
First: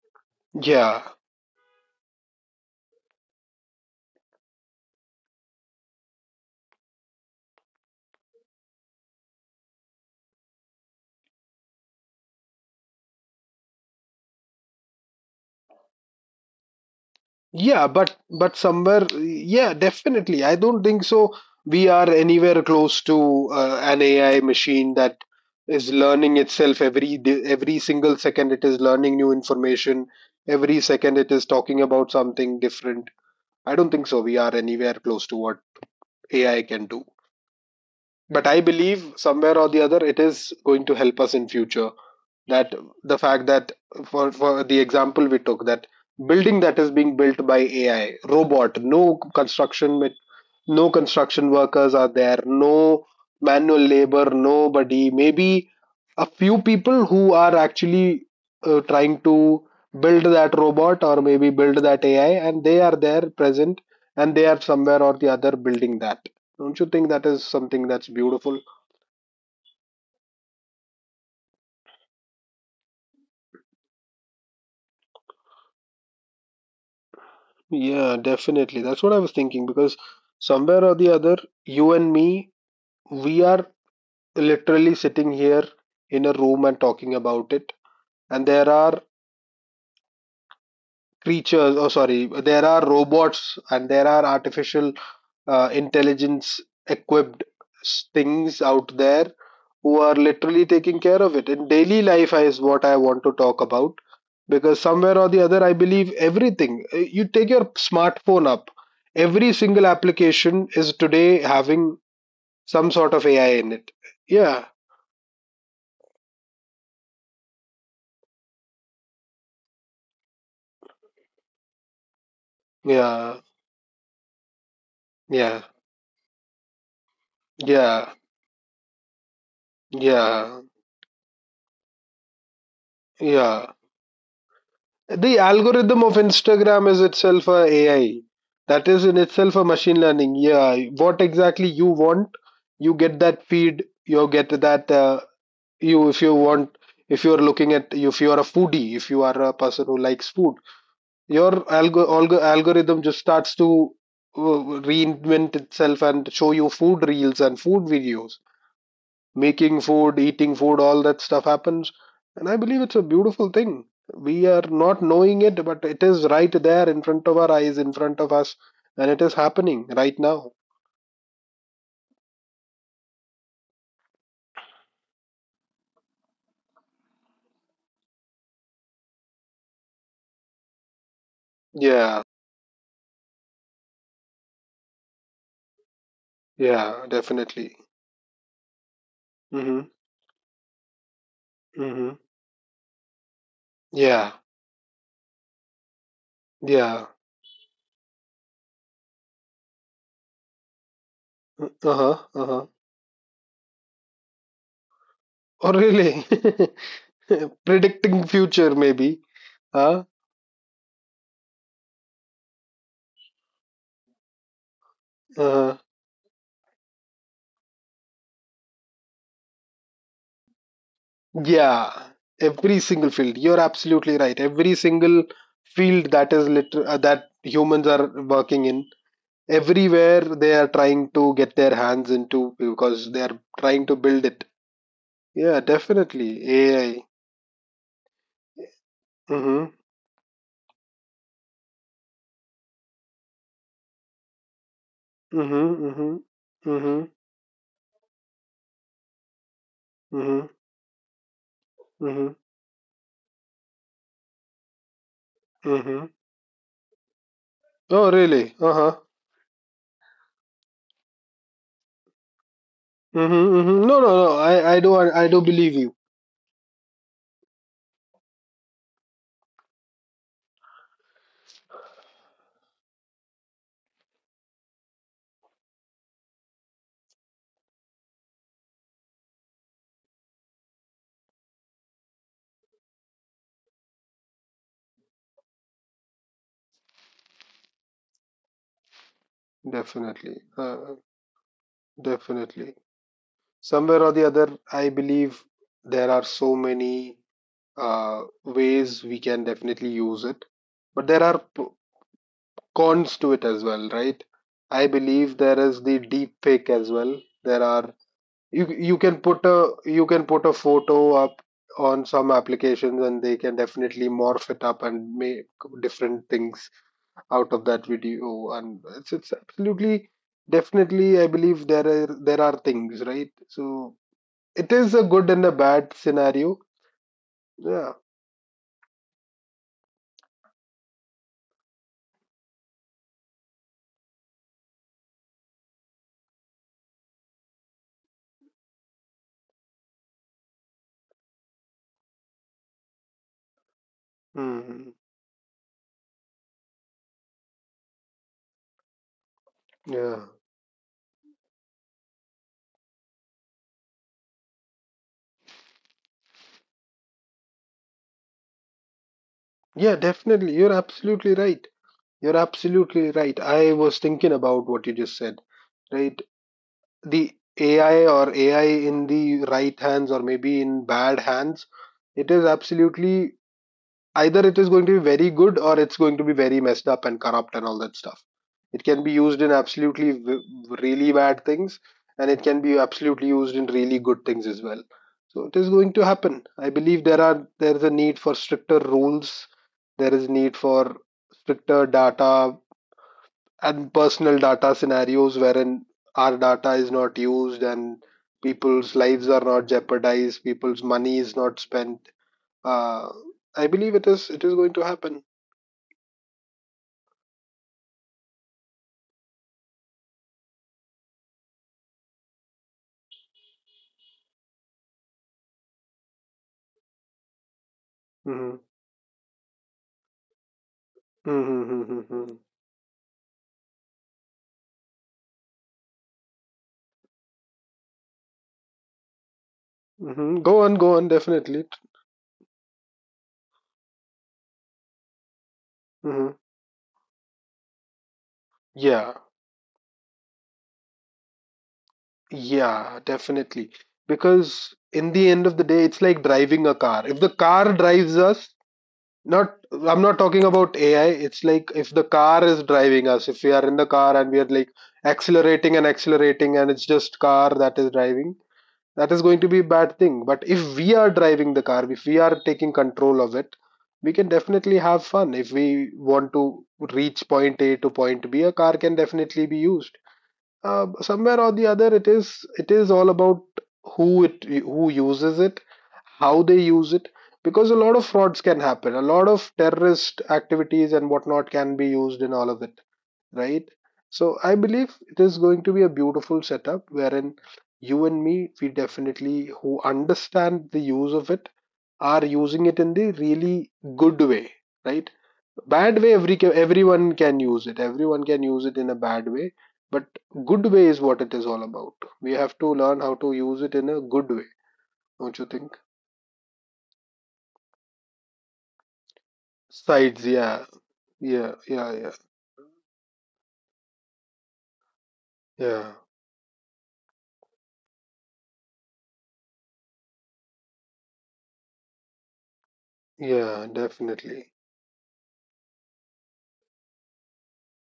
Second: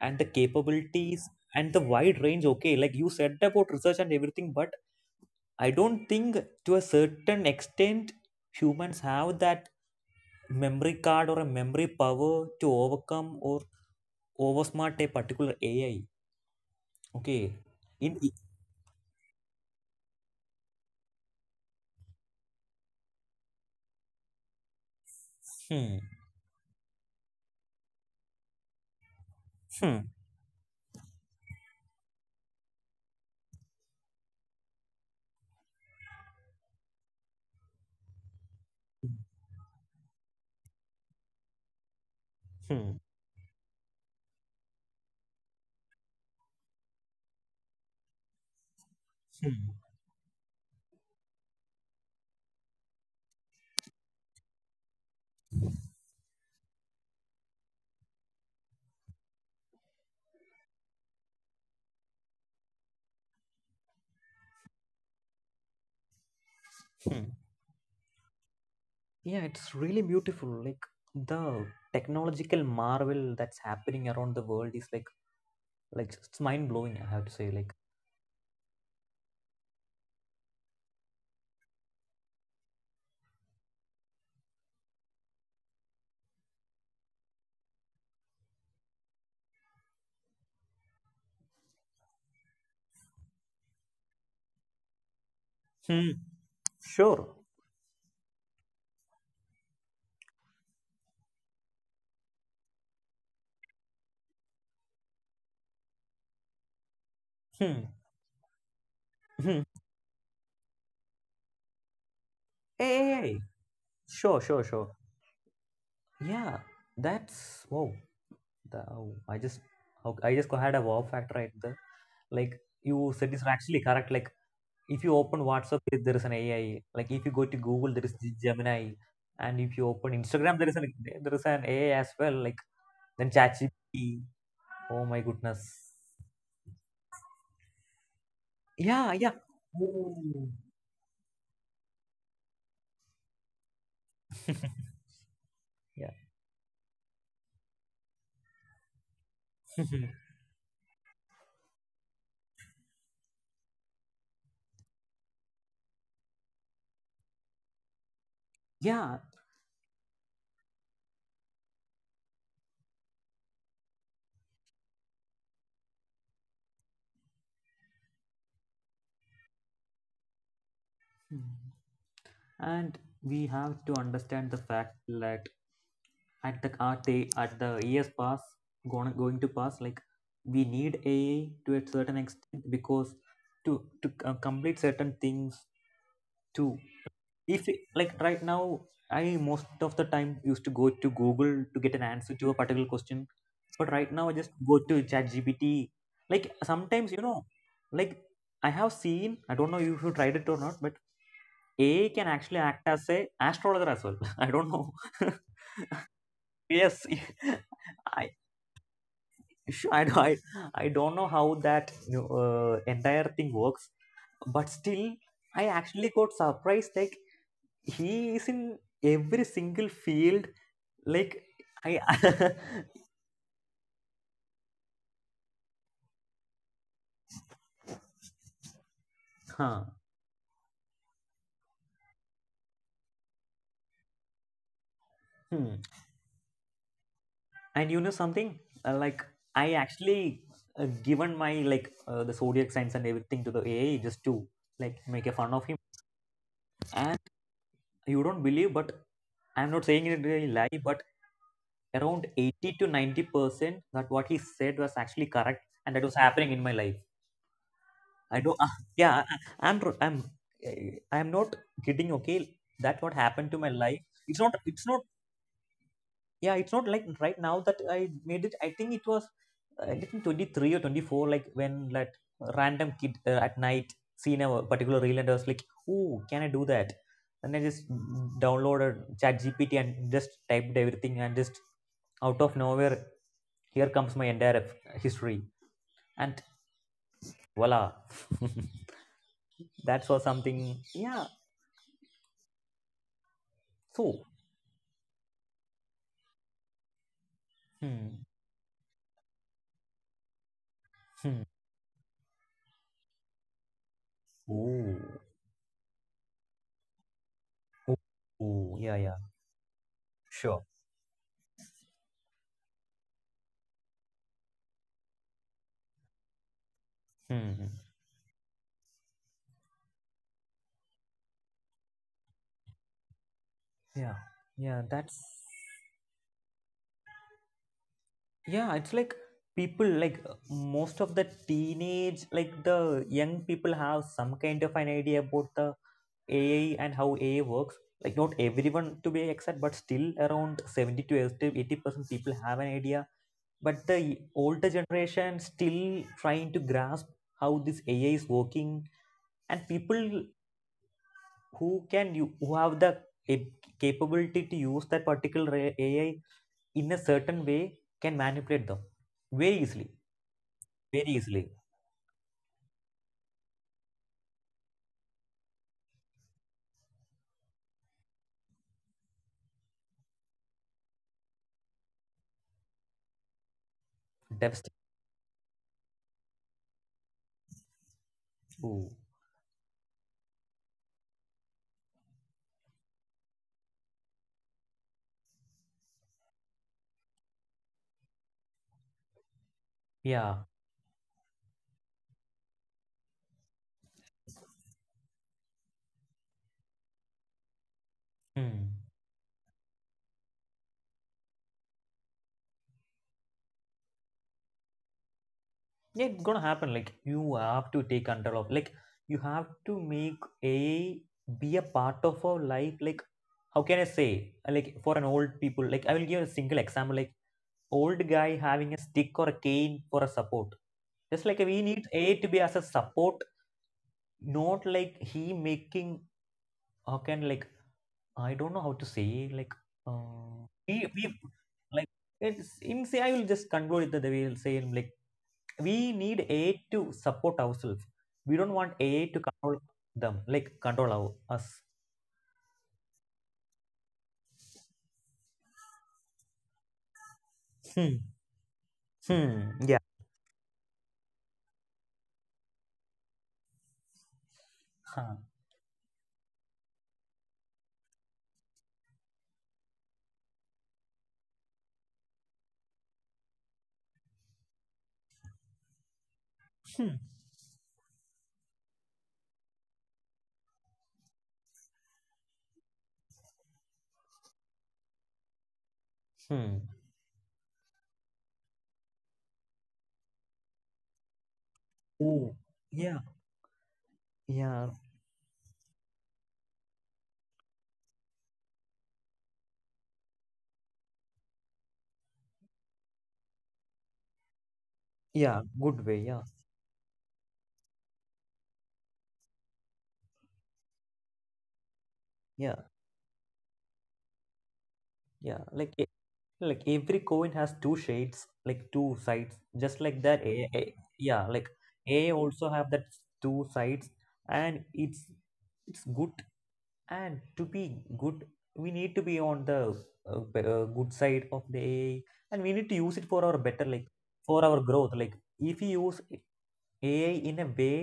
and the
Yeah.
capabilities and the wide range. Okay, like you said about research and everything, but I don't think, to a certain extent, humans have that memory card or a memory power to overcome or oversmart a particular A I. Okay.
Yeah, but
In
but somewhere, yeah, definitely. I don't think so. We are anywhere close to uh, an A I machine that is
hmm,
learning itself every day, every single second. It is learning new
hmm,
information. Every second, it is talking about something different. I don't think so. We are anywhere close to what A I can do. But I believe somewhere or the other, it is going to help us in future. That
hmm,
the fact that for for the example we took, that building that is being built by AI robot, no
hmm,
construction, no construction workers are there, no manual labor, nobody, maybe a few people who are actually uh, trying to build that robot or maybe build that AI, and they are there present, and they are somewhere or the other building that. Don't you think that
hmm.
is something that's beautiful?
Yeah, it's really beautiful. Like the technological marvel that's happening around the world is like like it's mind blowing, I have to say. Like
Yeah, definitely. That's what I was thinking because somewhere or the other, you and me, we are literally sitting here in a room and talking about it. And there are creatures, oh, sorry, there are robots and there are artificial uh,
hmm,
intelligence
sure.
equipped s- things out there who are literally taking care of it. In daily life, is what I want to talk about because somewhere or the other I believe everything. Uh, you take your
Hmm,
smartphone up, every
hmm.
single application is today having
Hey,
some sort
hey,
of
hey.
AI in it.
Sure, sure,
Yeah,
sure. Yeah, that's wow. the oh, i just how- i just had a wow factor right there. Like you said
yeah,
is actually correct. Like if you open
yeah,
WhatsApp, there there is an AI. Like if you go to Google, there
yeah,
is G- Gemini. And if you open Instagram,
yeah,
there is an there is an AI as well, like then
yeah.
ChatGPT. Oh my
The
goodness.
algorithm of Instagram is itself a AI. That is
Yeah,
in
yeah.
itself a machine learning.
Ooh.
Yeah, what exactly you want, you get that feed, you get that, uh, you,
Yeah.
if you want, if you are looking at, if you are a foodie, if you are a person who likes food, your algo- algo- algorithm just starts to uh, reinvent itself and show you food reels and food videos,
Yeah.
making food, eating food, all that stuff happens. And I believe it's a beautiful thing. We are not knowing it, but it is right there in front of our eyes, in front of us, and it is happening right now.
Mm. And we have to understand the fact that at the at the at the years pass, going going to pass, like we need A I to a certain
Yeah,
extent because to to uh, complete certain things too.
yeah,
If
definitely.
it, like right now, I most
Hmm,
of the time used to go to Google to get an
hmm.
answer to a particular question, but right now
Yeah,
I just go to ChatGPT. Like
yeah.
sometimes, you know, like I have seen, I don't know if you tried it or not, but AI
Uh-huh,
can actually
uh-huh.
act as a astrologer as well. I don't know.
Oh really?
Yes.
predicting
i
future, maybe.
sure.
Huh.
I, do- I I don't know how that, you know, uh, entire thing works, but still, I
Uh-huh.
actually got surprised. Like he is in every single field. Like I,
Yeah, every single field. You're absolutely right. Every single field that is liter- uh, that humans are working in,
huh.
everywhere they are trying to get their hands into because they are trying to build it. Yeah,
Hmm.
definitely A I.
And you know something, uh, like I
Mhm.
actually uh, given my, like, uh, the zodiac signs and everything to the A I just to like make a fun of
Mhm. Mhm. Mhm.
him. You don't believe, but I'm not saying it really
Mhm.
lie, but around
Mhm.
eighty to ninety percent that what he said was actually correct and that
Mhm.
was happening in my life.
Oh,
I
really?
don't
Uh
Uh,
huh.
yeah, I- I'm tr- I'm eh, I'm not kidding, okay, that what
Mhm.
happened to my
Mhm. No,
life.
no, no.
It's not,
I, I
it's
do,
not,
I do believe you.
yeah, it's not like right now that I made it. I think it was, uh, I think twenty-three or twenty-four, like when that random kid uh, at night seen a particular reel, and I was like, oh, can I do that? And I just downloaded chat gpt and just typed everything, and just out of nowhere, here comes my entire history, and voila. That was
Definitely.
something.
Uh,
Yeah,
definitely. Somewhere or
so
the other I believe there are so many uh,
hmm,
ways we can definitely use it. But there are
hmm.
p- cons to it as well, right? I
Oh.
believe there is the deep fake as well. There are, you
Oh yeah,
you
yeah,
can put a, you can put a
sure.
photo up on some applications and they can definitely morph it up and make different things out
Hmm.
of
Hmm.
that video. And it's, it's absolutely, definitely, I believe there are, there are things, right? So
Yeah,
it
yeah,
is a
that's
good and a bad scenario. Yeah.
yeah, it's like people, like, uh, most of the teenage, like the young people, have some kind of an idea about the A I and how A I works. Like not everyone, to be exact, but still around seventy to eighty percent people have an idea. But the older
Hmm.
generation still trying to grasp how this A I is working, and
Yeah.
people who can you who have the cap- capability to use that particular A I in a certain way can manipulate them very easily,
Yeah, definitely. You're
very
absolutely
easily.
right. You're absolutely right. I was thinking about what you just said, right? The A I or A I in the right hands or maybe in bad hands, it is absolutely, either it is
Devastating.
going to be very good or it's going to be very messed up and corrupt and all that stuff. It
Ooh.
can be used in absolutely really bad things, and it can be absolutely used in really good things as well. So it is going to happen. I believe there are, there is a need for stricter rules, there is
Yeah.
need for stricter data and personal data scenarios wherein our data is not used and
Hmm.
people's lives are not jeopardized, people's money is not spent. uh, I believe it is. It is going to happen.
Yeah, it's gonna happen. Like you have to take control of. Like you have to make a be a part of our life. Like how can I say? Like for an old people. Like I will give a single example. Like old guy
Hmm,
having a stick or a cane for a support. Just like we
hmm,
need A to
hmm.
be as a support, not like he making how can like I don't know how to say, like
Hmm,
uh,
go on,
we
go
we
on. Definitely.
like it's in, say, I will just conclude it that we will say, like, we need
Hmm.
A I to support ourselves. We don't want A I
Yeah,
to control them, like control our, us.
yeah, definitely. Because in the end of the day, it's like driving a car. If the car
Hmm.
drives us, not,
Hmm. Yeah.
I'm not talking about A I. It's like if the car is driving us, if we are in the car and we are like
Huh.
accelerating and accelerating, and it's just car that is driving, that is going to be a bad thing. But if we are driving the car, if we are taking control of it, we can definitely have fun. If we want to
Hmm.
reach point A to point B, a car can definitely be used. uh, somewhere or the other it is, it is all about who it, who uses it, how
Hmm.
they use it, because a lot of frauds can happen, a lot of terrorist activities and whatnot can be used in
Oh.
all of it,
Yeah.
right? So I
Yeah.
believe it is going to be a beautiful setup wherein you and me, we definitely who understand the use of it are using it in the really good way, right?
Yeah. Good way.
Bad way,
Yeah.
every everyone can use it. Everyone can use it in a bad way, but good way is what it is all about. We have
Yeah.
to learn how to use it in a good way, don't
Yeah.
you think?
Like like every coin has two shades, like two sides. Just like that,
Sides,
a,
yeah,
a- yeah, like
yeah, yeah, yeah,
a also have that two sides, and it's it's
yeah,
good. And to be good, we need to be on the uh, b- uh, good side of the AI, and we need to use it for our better,
yeah,
like for
definitely,
our growth. Like if you use AI in a way,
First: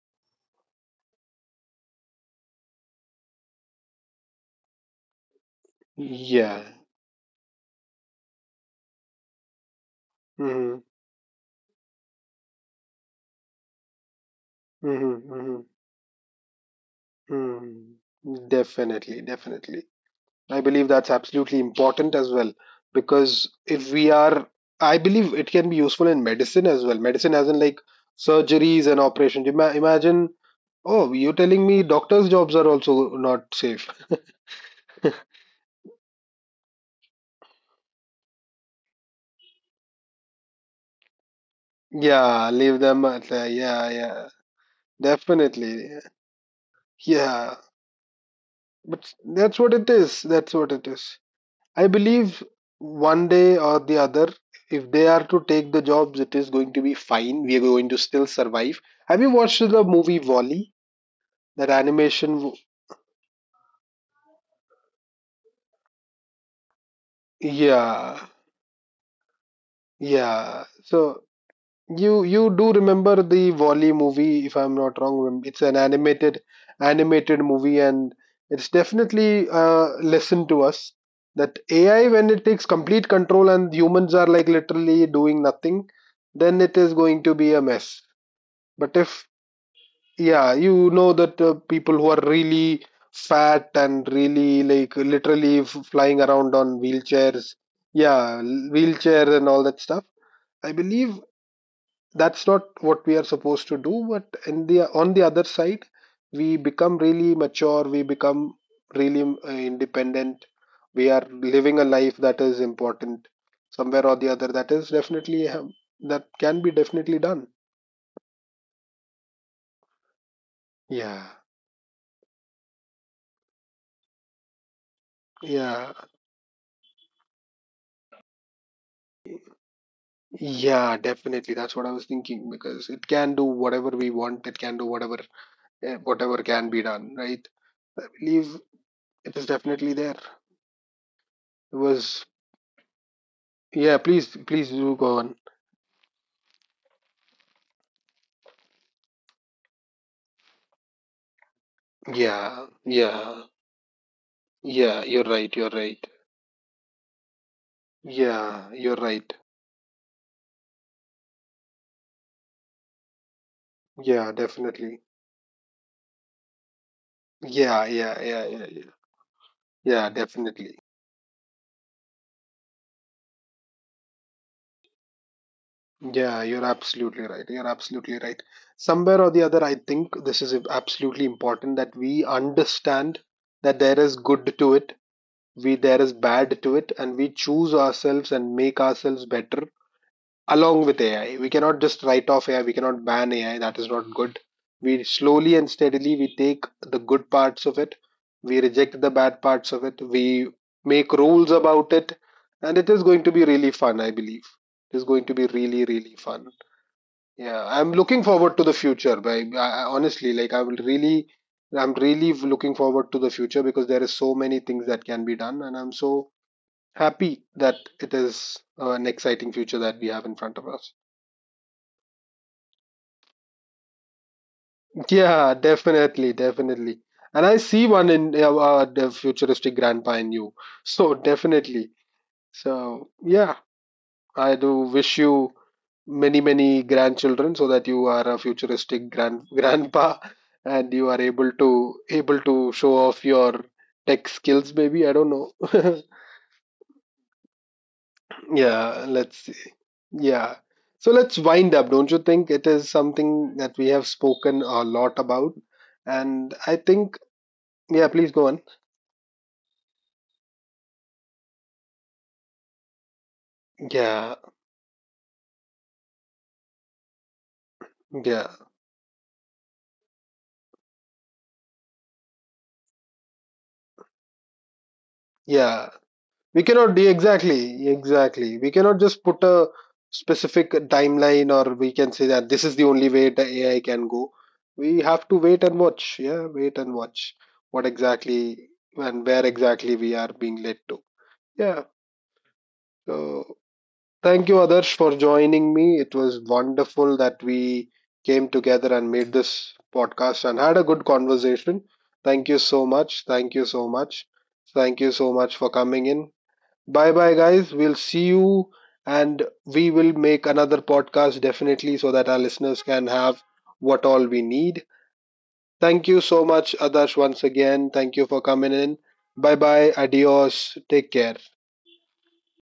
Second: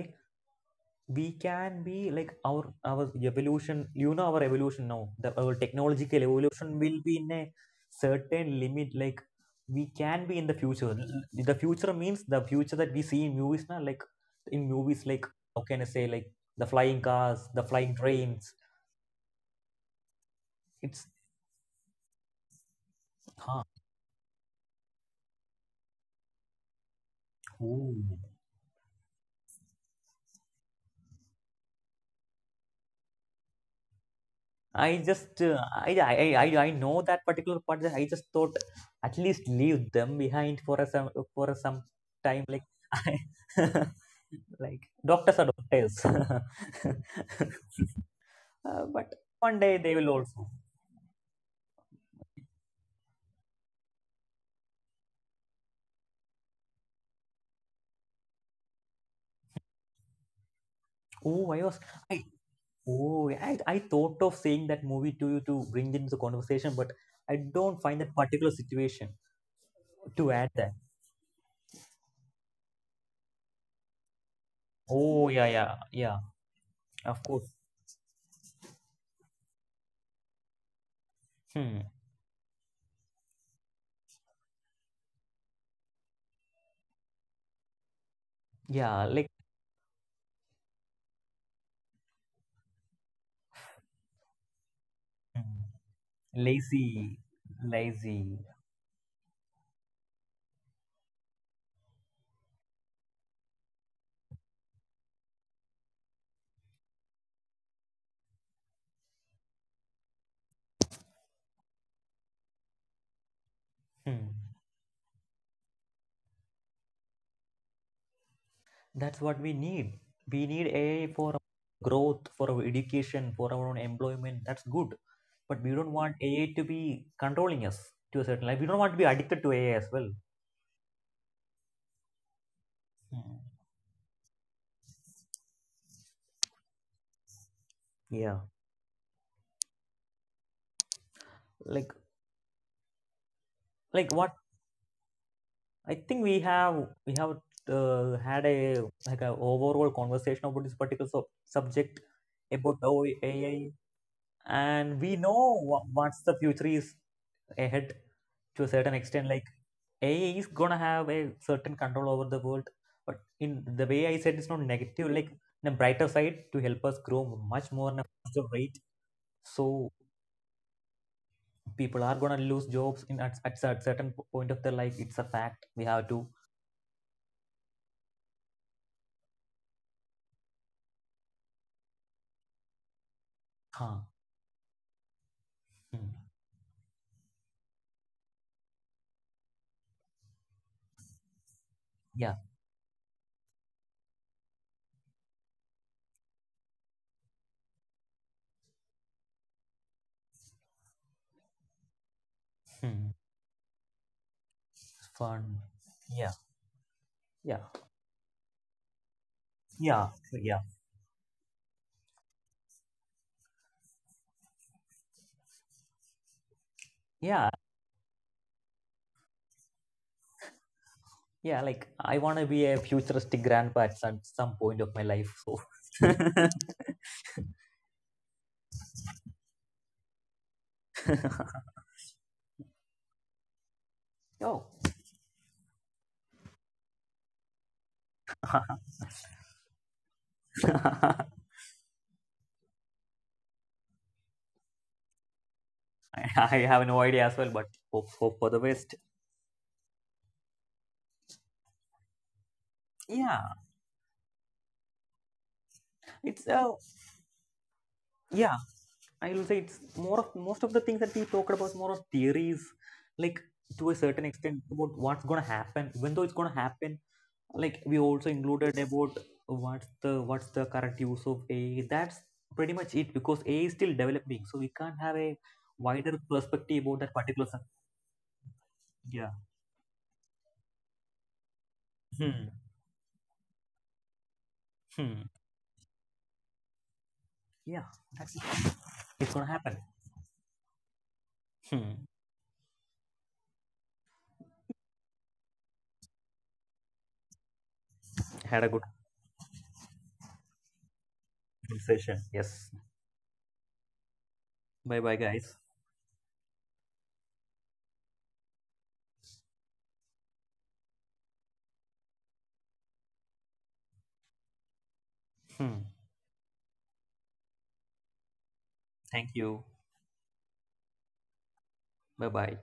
we can be like our our evolution, you know, our evolution, now the our technological
yeah.
evolution will be in a certain limit, like we can be in the
Hmm
future. The future means the future that we see in movies now, like in movies,
hmm
like how
hmm.
can I say, like the flying cars, the
Mm,
flying trains.
definitely, definitely. I believe
It's
that's absolutely important as well because
huh.
if we are, I believe it can be useful in medicine as well. Medicine as in like
Ooh.
surgeries and operations. Ima imagine, oh, you're telling me doctors' jobs are also not safe.
I just uh, I, I I I know that particular part. That I just thought, at least leave them behind for a some for a some time.
Yeah,
Like,
leave them
I,
at the, yeah, yeah,
like doctors are
definitely.
doctors.
Yeah,
Uh,
but
but
that's
one
what
day
it
they will
is.
also.
That's what it is. I believe one day or the other, if they are to take the jobs, it is going to be fine. We are going to still survive. Have you watched the movie Wall-E?
Oh, I
That
was I
animation? w-
oh I I thought of saying that movie to you to bring it into the conversation, but I don't find that
Yeah,
particular situation to add
yeah.
that.
So you you do remember the Wall-E movie, if I'm not
Oh
wrong.
yeah,
It's
yeah,
an
yeah,
animated
of
animated
course.
movie, and it's definitely a lesson to us that
Hmm.
A I, when it takes complete control and humans are like literally doing nothing, then it is going to be a mess. But
Yeah,
if,
like.
yeah, you know that uh, people who are really fat and really like literally
Hmm.
f- flying around on
Lazy,
wheelchairs, yeah,
lazy.
l- wheelchair and all that stuff. I believe that's not what we are supposed to do. But in the on the other side, we become really mature. We become really uh, independent. We are living a life that is important somewhere or the
Hmm.
other. That is definitely um, that can be definitely done.
That's what we need. We need A I for our
Yeah,
growth, for our education, for our own employment. That's good. But we
yeah.
don't want A I to be controlling us to a certain level. We don't want to be addicted to A I as well.
Yeah, definitely. That's what I was thinking because it can do
Hmm.
whatever we want. It can do whatever eh, whatever can be done, right? I
Yeah.
believe it is definitely there. It
Like
was yeah.
like
Please,
what
please do go on.
I think we have we have uh, had a, like, a overall conversation about this particular sub- subject
Yeah,
about how
yeah,
A I,
yeah.
and we
You're right.
know
You're
wha-
right.
what's the future is ahead to
Yeah,
a
you're
certain extent.
right.
Like AI is gonna have a certain control over the world, but in the way I
Yeah,
said, it's not
definitely.
negative, like in a brighter side to help us grow much
Yeah,
more in a
yeah,
faster
yeah, yeah,
rate.
yeah.
So
Yeah, definitely.
people are gonna lose jobs in at, at a certain point of their life. It's a fact, we have to
Yeah, you're absolutely right. You're absolutely right. Somewhere or the other, I think this is absolutely important that we understand that there
huh.
is good to it, we there
Hmm,
is bad to it, and we choose ourselves and make ourselves better along with A I. We cannot just write
yeah.
off A I, we cannot ban A I, that is not good. We slowly and steadily we take the good parts of it, we reject the bad parts of it, we make rules about it, and it is
Hmm,
going to be really fun, I believe. It is going to be
fun.
really, really
Yeah,
fun. Yeah,
yeah,
I'm looking forward to the future. By I, I
yeah,
honestly like I
yeah,
will really I'm really looking forward to the future because there is so many things that can be done, and I'm so happy
yeah.
that it is uh, an exciting future that we have in front of us.
Yeah, like I want to be a futuristic grandpa at some, some point of my life,
Yeah,
so
definitely, definitely. And I see one in uh, uh, the futuristic grandpa in you. So definitely. So yeah, I do wish you many many grandchildren so that you are a futuristic grand grandpa and you
oh
are able to able to show off your tech skills maybe I don't know.
I I have no idea as well, but hope, hope for the best.
Yeah, let's see. Yeah, so let's wind up. Don't you think it is something
Yeah,
that we have spoken a lot about?
it's
And I
uh,
think yeah, please go on.
yeah. I will say it's more of most of the things that we talked about is more of theories, like, to a certain
Yeah,
extent about what's gonna happen. Even though it's gonna happen, like we also
yeah,
included about what's the what's the current use of A I. That's pretty much it because A I is still developing, so we can't have a
yeah,
wider
we
perspective
cannot
about
de-
that particular. Sub-
exactly, exactly, we cannot just
Yeah.
put a specific timeline or we can say that
Hmm.
this is the only way the A I can go. We have
Hmm.
to wait and watch. Yeah, wait and watch what
Yeah. That's it.
exactly and
It's
where
gonna happen.
exactly we are being led to. Yeah,
Hmm.
so thank you, Adarsh, for joining me. It was wonderful that we came
Had a good
together and made this podcast and had a good conversation.
conversation.
Thank you
Yes.
so much, thank you so much, thank
Bye
you
bye,
so much
guys.
for coming in. Bye bye, guys. We'll see you, and we will make another podcast definitely so that our listeners can have what all we need.
Hmm.
Thank you so much, Adarsh, once again. Thank you for coming in.
Thank
Bye
you.
bye. Adios. Take care.
Bye bye.